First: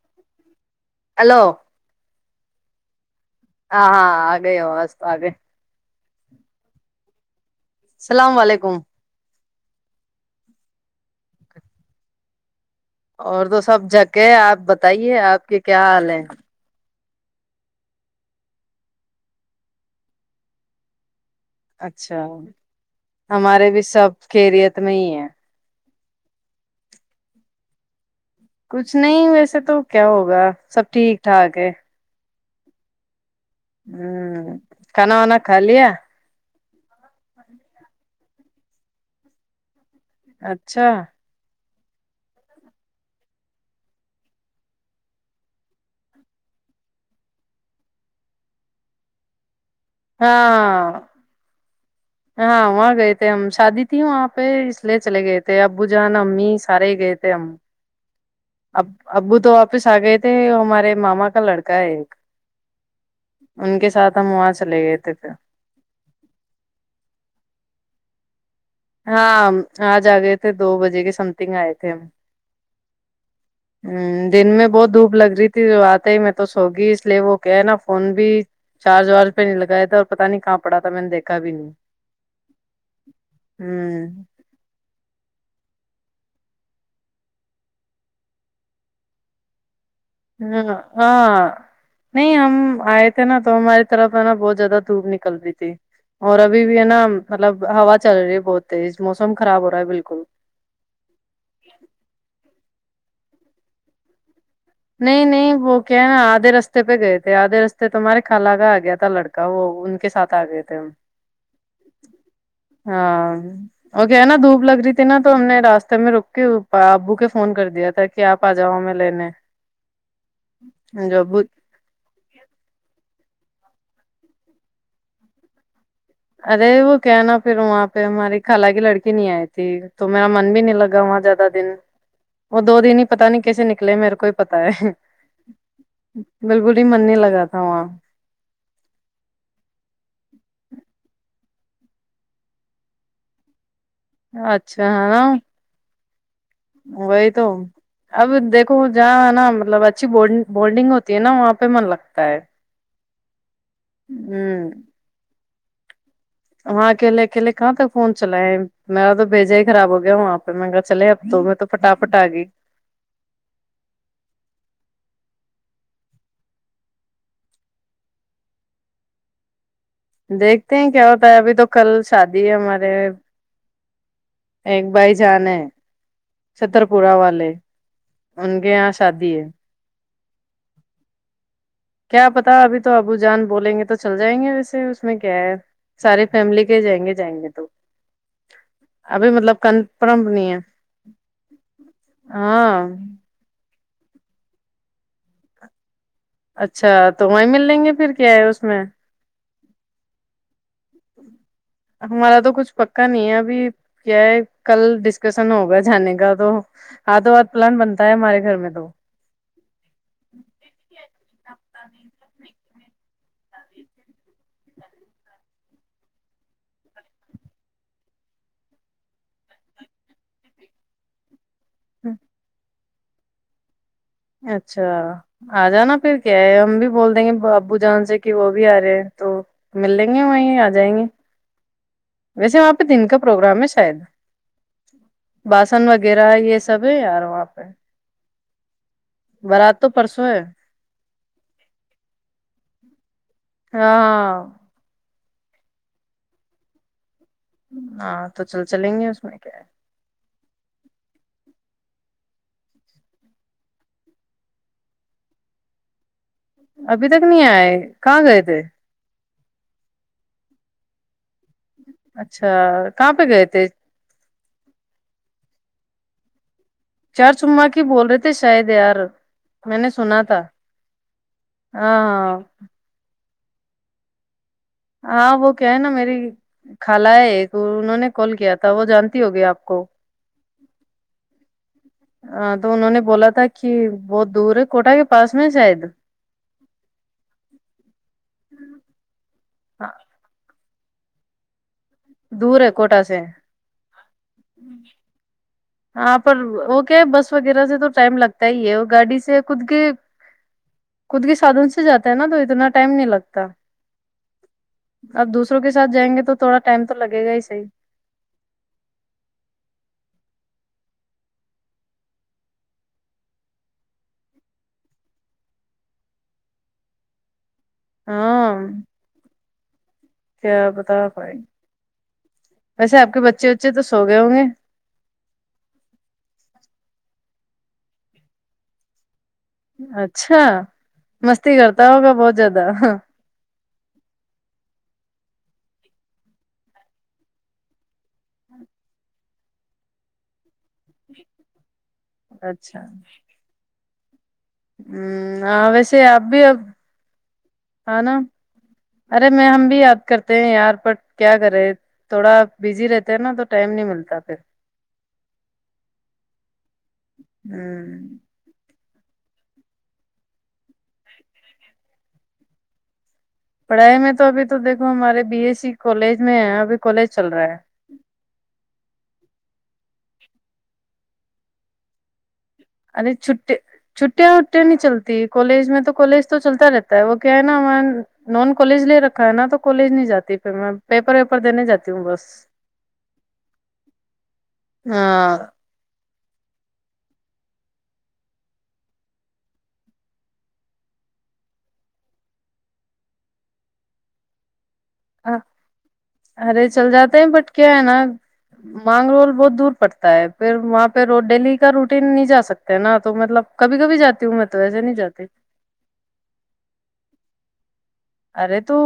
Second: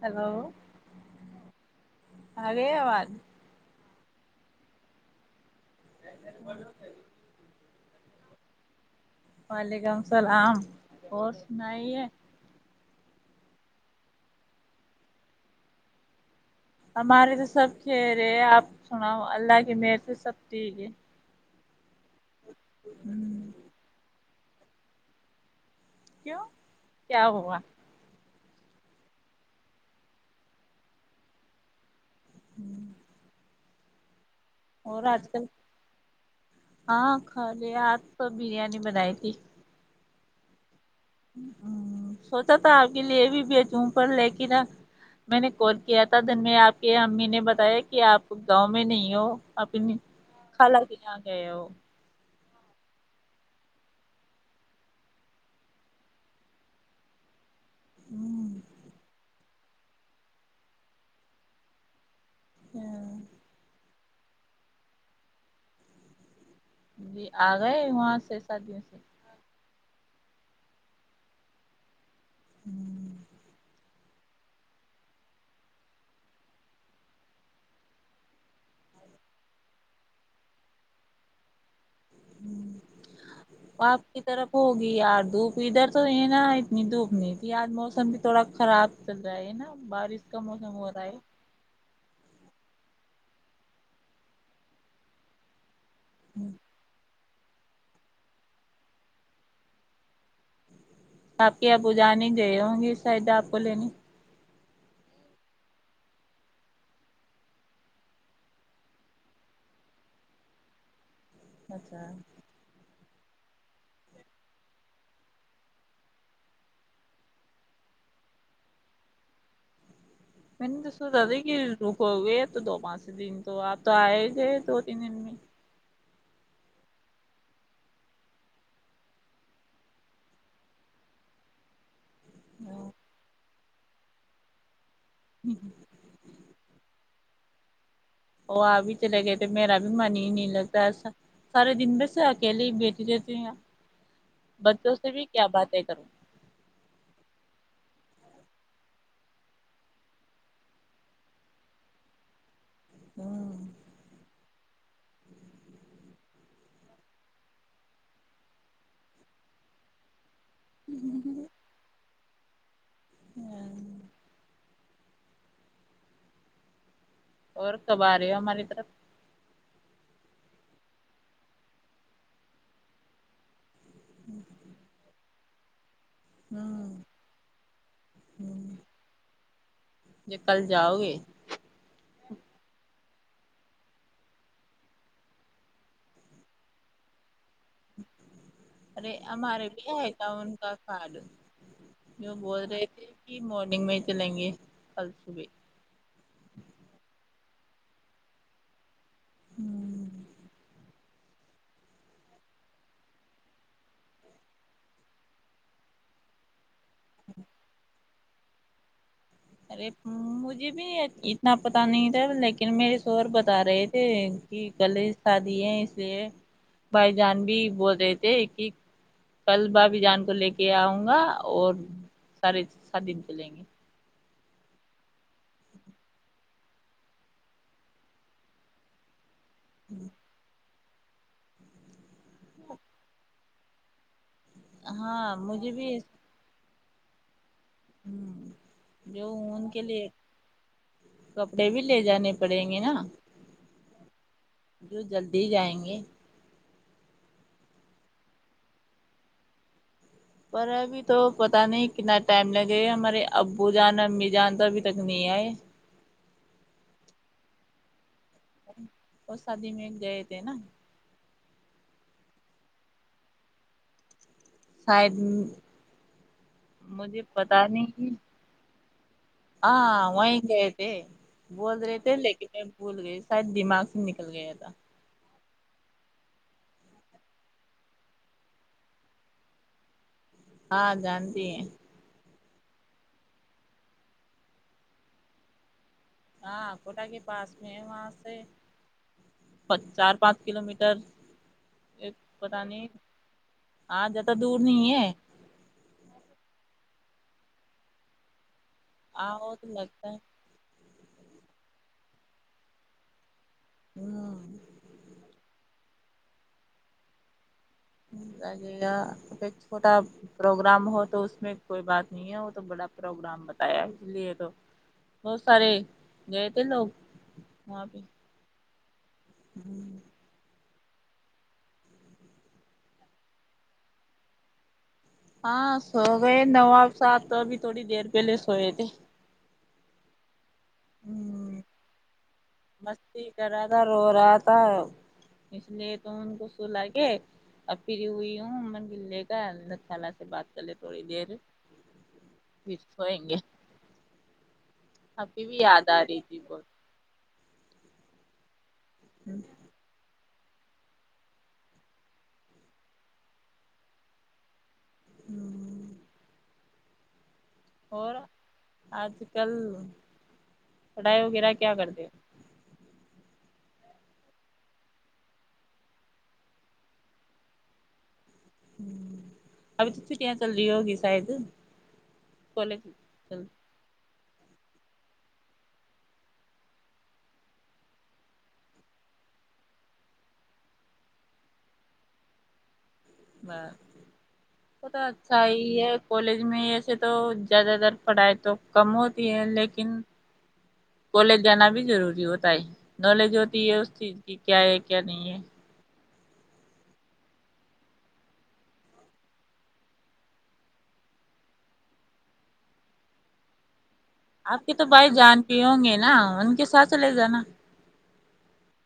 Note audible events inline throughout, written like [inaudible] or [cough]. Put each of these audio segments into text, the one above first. hello hello آ گ آواز ہاں ہاں آ گئے ہو آس تو آگئے سر ب اللام علیکم وعلیکم اللام اور سنائی ہے اور تو سب جکے ہے آپ بتائیے آپ کے کیا حال ہیں ہمارے تو سب چہرے آپ سنا اللہ کی مر سے سب ٹھیک ہے اچھا ہوں ہمارے بھی سب خریت میں ہی ہے کیوں کیا ہوا کچھ نہیں ویسے تو کیا ہوگا سب ٹھیک ٹھاک ہے ہوں ہوں اور کھنا آج ونا کل خالیا ہاں کھا ل آپ تو بریانی بنائی تھی اچھا ہ سوچا تھا آپ کے لیے بھی بیچوں پر لیکن میں نے کال کیا تھا دن میں آپ کے امی نے بتایا کہ آپ گاؤں میں نہیں ہو ا خالر کے ہاں ل گ وہ ہاں وہاں گئے تھے ہم شادی تھی وہاں پہ اس لیے چلے گئے تھے ابو جان امی سارے گئے تھے ہم ہوں اب ابو تو واپس آ گئے تھے ہمارے ماما کا لڑکا ہے ایک ہوں، ان کے ساتھ ختم وہاں چلے گئے تھے پھر جی آ گئے وہاں سے سدیوں سے [unintelligible] ہاں آج آ گئے تھے دو بجے کے سم تھنگ آئے تھے ہم ھمم ہ دن میں بہت دھوپ لگ رہی تھی وہ آتے ہی میں تو سوگی اس لیے وہ کہ ہے نا فون بھی چارج وارج پہ نہیں لگایا تھے اور پتاہ نہیں کہاں پڑا تھا میں نے دیکھا بھی نہیں ہوں [unintelligible] آپ کی طرف ہوگی آر دھوپ ادھر تو یہ نا اتنی دھوپ نہیں تھی آج موسم بھی تھوڑا خراب چل رہا ہے نا بارش کا ہاں موسم ہو رہا ہے ہاں نہیں ہم آئے تھے نا تو ہماری طرف ہے نا بہت زیادہ دھوپ نکل رہی تھی اور ابھی بھی ہے نا مطلب ہا چل رہی ہے بہت تیز موسم خراب ہو رہا ہے بالکل آپ کے آپو جانے گئے ہوں گے شائدہ آپ کو لنے نہیں نہیں وہ کیا ہے نا آدھے رستے پہ گئے تھے آدھے رستے تو ہمارے خالگہ آ گیا تھا لڑکا وہ ان کے ساتھ آ گئے تھے ہم اچھا [unintelligible] ہاں اور کیا نا دھوپ لگ رہی تھی نا تو ہم نے راستے میں رک کے ابو کے فون کر دیا تھا کہ آپ آ جاؤ میں لینے [unintelligible] میں نے جو توسوتا د ابو کہ رک ہو گئے تو دو پانچ سے دن تو آپ تو آئے ہی تھے دو تین دن میں ارے وہ کہ نا پھر وہاں پہ ہماری خال کی لڑکی نہیں آئی تھی تو میرا من بھی نہیں لگا وہاں زیادہ دن وہ دو دن ہی پتا نہیں کیسے نکل نکلے میرے کو ہی پتا ہے بالکل ہی من نہیں لگا تھا ہ وہ آ بھی چلے گئے تھ میرا بھی من ہی نہیں لگتاس سارے دن میںس اکیلے ہی بیٹٹی رہتی ہیں اچھا بچوں سے ہے بھی نا کیا باتیں کروں وہی تو اب دیکھو جہاں نا مطلب اچھی بولڈنگ ہوتی ہے نا وہاں پہ من لگتا ہے کروں ھمم [inaudible] وہاں اکیلے اکیلے کہاں تک فون چلائے میرا تو بھیجا ہی خراب ہو گیا وہاں پہ منگا چل اب تو میں تو پٹا فٹگ [unintelligible] ہاں اور کب آ رہی ہو ہماری طرف دیکھتے ہیں کیا ہوتا ہے ابھی تو کل شادی ہے ہمارے [inaudible] چترپورہ والے ان کے یہاں شادی ہے ج کل جاؤ گے کیا پتا ابھی تو ابو جان بولیں گے تو چل جائیں گے ویسے اس میں کیا ہے سارے فیملی کے جائیں گے جائیں گے تو ارے ابھی مطلب ہمارے بھی آ کنفرم تھا ان نہیں ہے کا فال جو بول رہے ہاں تھے کہ ڈگ میں ہی چلیں گے کل صبح اچھا تو وہیں مل لیں گے پھر کیا ہے اس میں ہوں ہمارا تو کچھ پکا نہیں ہے ابھی کیا ہے کل ڈسکشن ہوگا جانے کا تو ہاتھوں ہاتھ پلان بنتا ہے ہمارے گھر میں تو ارے مجھے بھی اتنا پتا نہیں تھا لیکن لن میرے شوور بتا رہے تھے کہ کل شادی ہے اس لیے بھائی جان بھی بول رہے تھے کہ کل بھابائی جان کو لے کے آؤں گا اور سارے س دن چلیں گے اچھا آ جانا پھر کیا ہے ہم بھی بول دیں گے ابو جان سے کہ وہ بھی آ رہے ہیں تو مل لیں گی وہیں جائیں گے ویسے وہاں پہ دن کا پروگرام ہے شاید ہاں مجھے باسن وغیرہ یہ سبھی یار ہ آپ ہوں بارات تو پرسوں ہے کپڑے بھی لے جانے پڑیں گے نا ہاں [unintelligible] دے جائیں گے ہاں تو چل چلیں گے اس میں کیا ہے پر ابھی تو پت نہیں کتنا ٹائم لگےا ہمارے ابو جان امی جان تو ابھی تک نہیں آئے ابھی تک نہیں آئے کہ گ تھ اور شادی میں گئے تھے نا اچھا کہاں پہ گئے تھ شاید مجھے چار پتا چما کی بول نہیں رہے تھے شاید یار میں نے ہاں سنا وہیں تھا گئے تھے بول ہاں رہے تھے ہاں لیکن میں بھول گئی شاید دماغ سے نکل گیا تھا ہاں وہ کیا ہے نا میری خال ہے ایک انہوں نے کال کیا تھا وہ جانتی ہوگی آپ کو ہاں جانتی ہیں ہاں تو انہوں نے بولا تھا کہ بہت دور ہے کوٹہ کے پاس میں شاید ہاں کوٹا کے پاس میں ہے وہاں سے چار پانچ کلو میٹر تر ایک پتا دور ہے نہیں کوٹا سے ہاں زیادہ دور نہیں ہے ہاں پر وہ کیا ہے بس وغیرہ سے تو ٹائم لگتا بت ہی ہے وہ گاڑی آ سے وہ خود تو کے لگتا ہے [unintelligible] خود کے سادن سے جاتا ہے نا تو اتنا ٹائم نہیں لگتا ہوں اب دوسروں کے [unintelligible] سھ جائیں گ تو تھواٹائم تو لگے گا ہی صحی [unintelligible] چھوٹا پروگرام ہو تو اس میں کوئی بات نہیں ہے وہ تو بڑا پروگرام بتایا اس لیے تو بہت سارے گئے تھے لوگ [unintelligible] ہاں [unintelligible] ہوں [unintelligible] بتا ویسے آپ کے بچے وچے تو سو گئے ہوں گے [unintelligible] ہاں سو گئے نو سات تو ابھی تھوڑی دیر پہلے سوئے تھے [unintelligible] اچھا [unintelligible] مستی ہوں کرتا ہوگا بہت [unintelligible] مستی کر [unintelligible] ر ر رہا تھا اس لیے تو ان کو سولا کے ا پھر ہوئی ہوں عمر گے کاھا سے بات کر لے تھوڑی دیر [unintelligible] پھر اچھا ہوائیں گے [unintelligible] ہ ابھی بھی ہاں یاد ویسے آ رہی اب تھی بھی ا بہت [unintelligible] ہ ن [unintelligible] ارے میں ہم بھی یاد کر [unintelligible] یار پر کیا کرے تھوڑا بزی رہتے ہیں نا تو ٹائم نہیں ملتا پھر ہوں ہوں آج کل پڑائی وغیرہ کیا کرتے ہو پڑھائی میں تو ابھی تو دیکو ہمارے بی ایس سی کالج میں ہے ابھی کالج چل رہا ہے ہ ابھی تو چھٹیاں چل رہی ہوگی شاید کالج چل چھٹی چ چٹیاں وٹیا نہیں چلتی کالج میں تو کالج تو چلتا رہتا ہے وہ کیا ہے نا میں نان کالج لے رکھا ہے نا تو کالج نہیں جاتی پھر میں پیپر ویپر دینے جاتی ہوں بس ب پت اچھا ہاں ہی ہے کالج میں ایسے تو زیادہ تر پڑھائی تو کم ہوتی ہے لیکن کالج جانا بھی ضروری ہوتا ہے نالج ہوتی ہے اس چیز کی کیا ہے کیا نہیں ہے ارے چل جاتے ہیں بٹ کیا ہے نا مانگ رول بہت دور پڑتا ہے پھر وہاں پہ ر ڈیلی کا روٹین نہیں جا سکتے نا تو مطلب کبھی کبھی جاتے آپ کے تو بھائی جان پ ہوں گے نا ان کے ساتھ چ لے جانا ارے تو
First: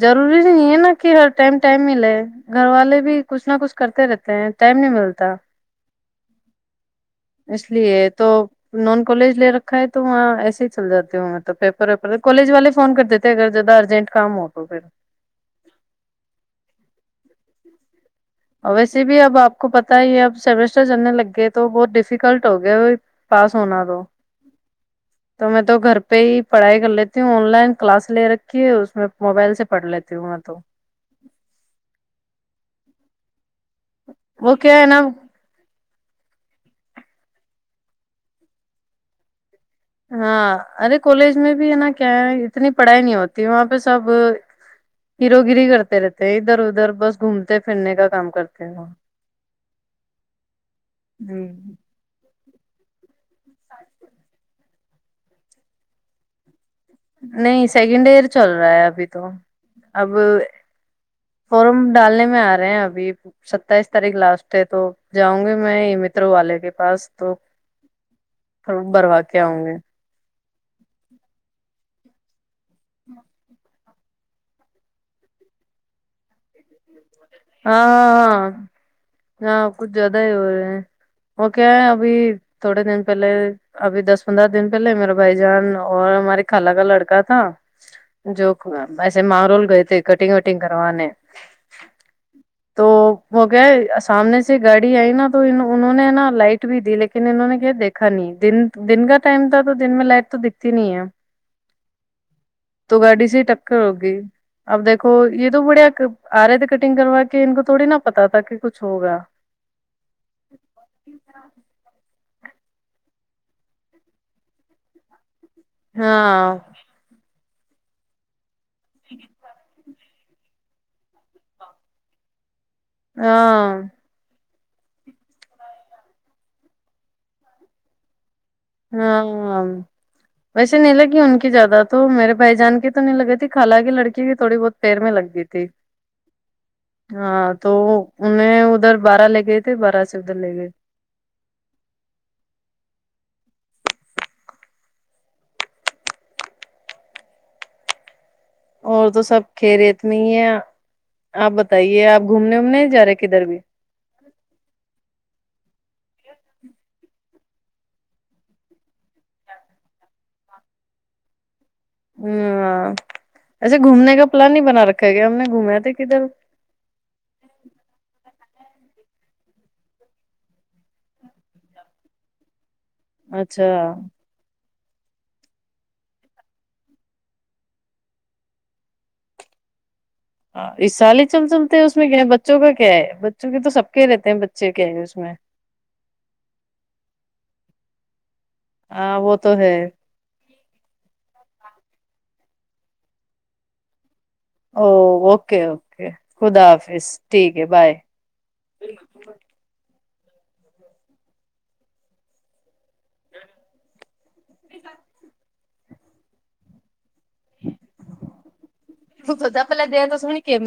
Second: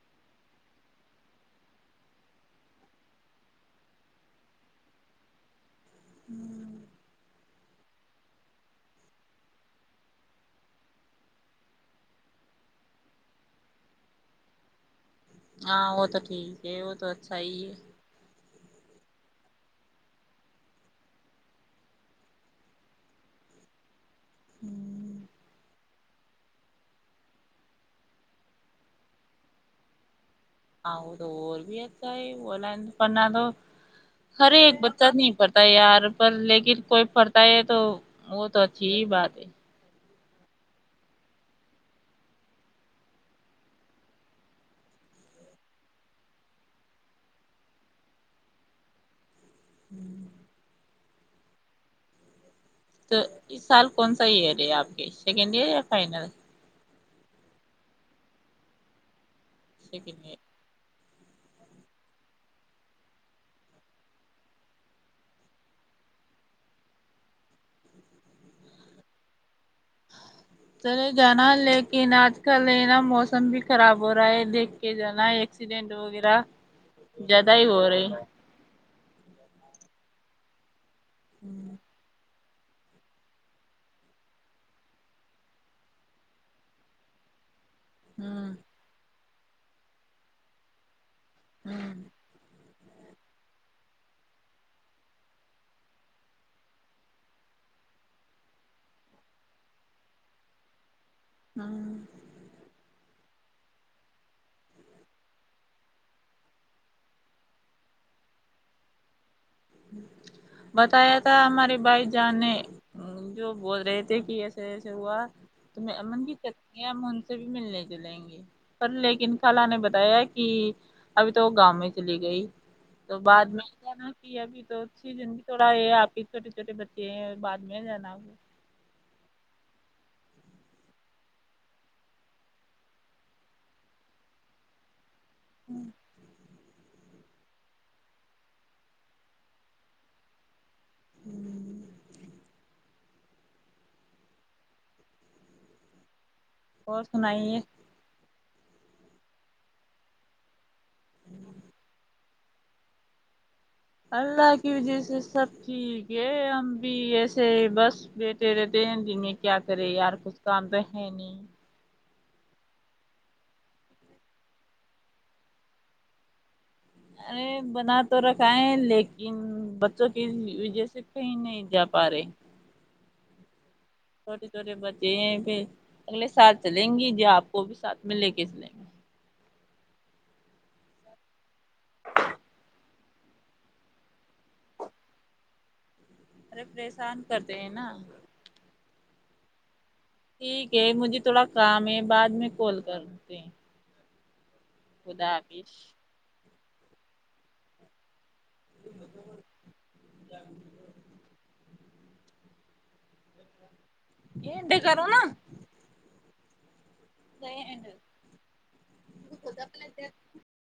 ضروری نہیں ہے نا کہ ہر ٹائم ٹائم ملے گھر والے بھی کچھ نہ کچھ کرتے رہتے ہیں ٹائم نہیں ملتا ہوں اس لیے تو نان کالج لے رکھا ہے تو وہاں ایسے ہی چل جاتے ہ مطلب پیپر ویپر کالج والے فون کر دیتے تھ اگر جد ارجنٹ کام ہو تو پھر ہاں وہ تو ٹھیک ہے وہ تو اچھا ہی ہے ویسے بھی اب آپ کو پت ہی اب سیمسٹر چلنے لگ گئے تو بہت ڈیفیکلٹ ہو گیا پاس ہونا تو تو میں تو گھر پہ ہی پڑھائی کر لیتی ہوں آن لائن کلاس لے رکھی ہے اس میں موبائل سے پڑھ لیتی ہوں تو آ تو اور بھی اتا ہی وہ لائ اپنا تو ہر وہ ایک کیا ہے نا بچہ نہیں پڑھتا یار پر لیکن کوئی پڑتا ہے تو وہ تو اچھی ہی بات ہے ہاں ارے کالج میں بھی ہے نا کیا ہے اتنی پڑھائی نہیں ہوتی وہاں پہ سب گیرو گری کرتے رہتے ہیں ادھر ادھر بس گھومتے پھرنے کا کام کرتے ہیں وہ ہوں ہوں تو اس سال کون سا ایئر ہے آپ کے سیکنڈ ایئر یا فائنل نہیں سیکنڈ ایئر چل رہا ہے ابھی تو اب سیکنڈ ایئر فارم ڈالنے میں آ رہے ہیں ابھی ستائیس تاریخ لاسٹ ہے تو جاؤں گی میں یہ مترو والے کے پاس تو بھروا کے آؤں گے چلے جانا لیک عینات کلے نہا موسم بھی خراب ہو رہا ہے دیکھ کے جانا ایکسیڈینٹ وغیرہ زیادہ ہی ہاں ہو رہے ہاں ہاں کچھ زیادہ ہی ہو رہے ہیں وہ کیا ہوں ہے ابھی تھوڑے دن پہلے ابھی دس پندرہ دن پہلے میرا بھائی جان اور ہمارے خالا کا لڑکا تھا جو ہوں کم بس م رول گئی تھی کٹگ وٹنگ کرنے ہوں تو وہ کیا سامنے سے گاڑی آئی نا تو انہوں نے نا لائٹ بھی دی لیکن انہوں نے کیا دیکھا نہیں دن دن کا ٹائم تھا تو دن میں لائٹ تو دکھتی نہیں ہے ہاں بڈی سی ٹکر ہوگی اب دیکو یہ تو بڑھیا آ رہے تھے کٹنگ کروا کے کہ ان کو تھوڑی نا پتا تھا کہ کچھ ہوگا بتایا تھا ہمارے بھائی جانے جو بول رہے تھے کہ ایسے ایسے ہوا تو میں امن بھی ہاں کرتی ہیں امن تو بھی ملنے جلیں گے لیکن خال نے بتایا کہ ابھی تو وہ گاؤں میں چلی گئی تو بعد میں ہاں ج نا ابھی تو سیزن بھی تھوڑا ہے آپ ہی چھوٹے چھوٹے بچے ہیں بعد میں جانا ہاں ویسے نہیں لگی ان کی زیادہ تو میرے بھائی جان کی تو نہیں لگے تھی خالہ کیی لڑکی کی تھوڑی بہت پیر میں لگی دیتے ہاں تو انہیں ادھر بارہ لے گئے تھے بارہ سے ادھر لے گئے ہوں اور سنائی ہے اور تو سب کھیرے اتنی ہے آپ بتائیے آپ گھومنے اومنے جا رہے کدھر بھی اللہ کی وجہ سے سب ٹھیک ہے ہم بھی ایسے بس بیٹے رہتے ہیں دن میں کیا کرے یار کچھ کام تو ہے نہیں ہ اچھا گھومنے کا پلان ہی بنا رکھا گیا ہم نے گھوما تھے کدھر اے بنا تو رکھ یں لیکن بچوں کی وجہ سے کہیں نہیں جا پا رہے اچھا چورے بچے ہیں پ اگلے سات چلیں گی ج آپ کو بھی ساتھ میں لے کے چلیں گے ہاں اس سال ہی چل چلتے ہیں اس میں کیا ہے بچوں کا کیا ہے بچوں کے تو سب کے رہتے ہیں بچے کیا ہیں اس میں ارے پریشان کرتے ہیں نا ہاں وہ تو ہے ٹھیک ہے مجھے تھوڑا کام ہے بعد میں کال کرتے او خدا اوکے حافظ اوکے خدا حظ فس ٹھیک ہے بائے ج ب [inaudible] ج [inaudible] یہ اینڈ کرو نا یہ اینڈ با پلا دیا تو سنی کے م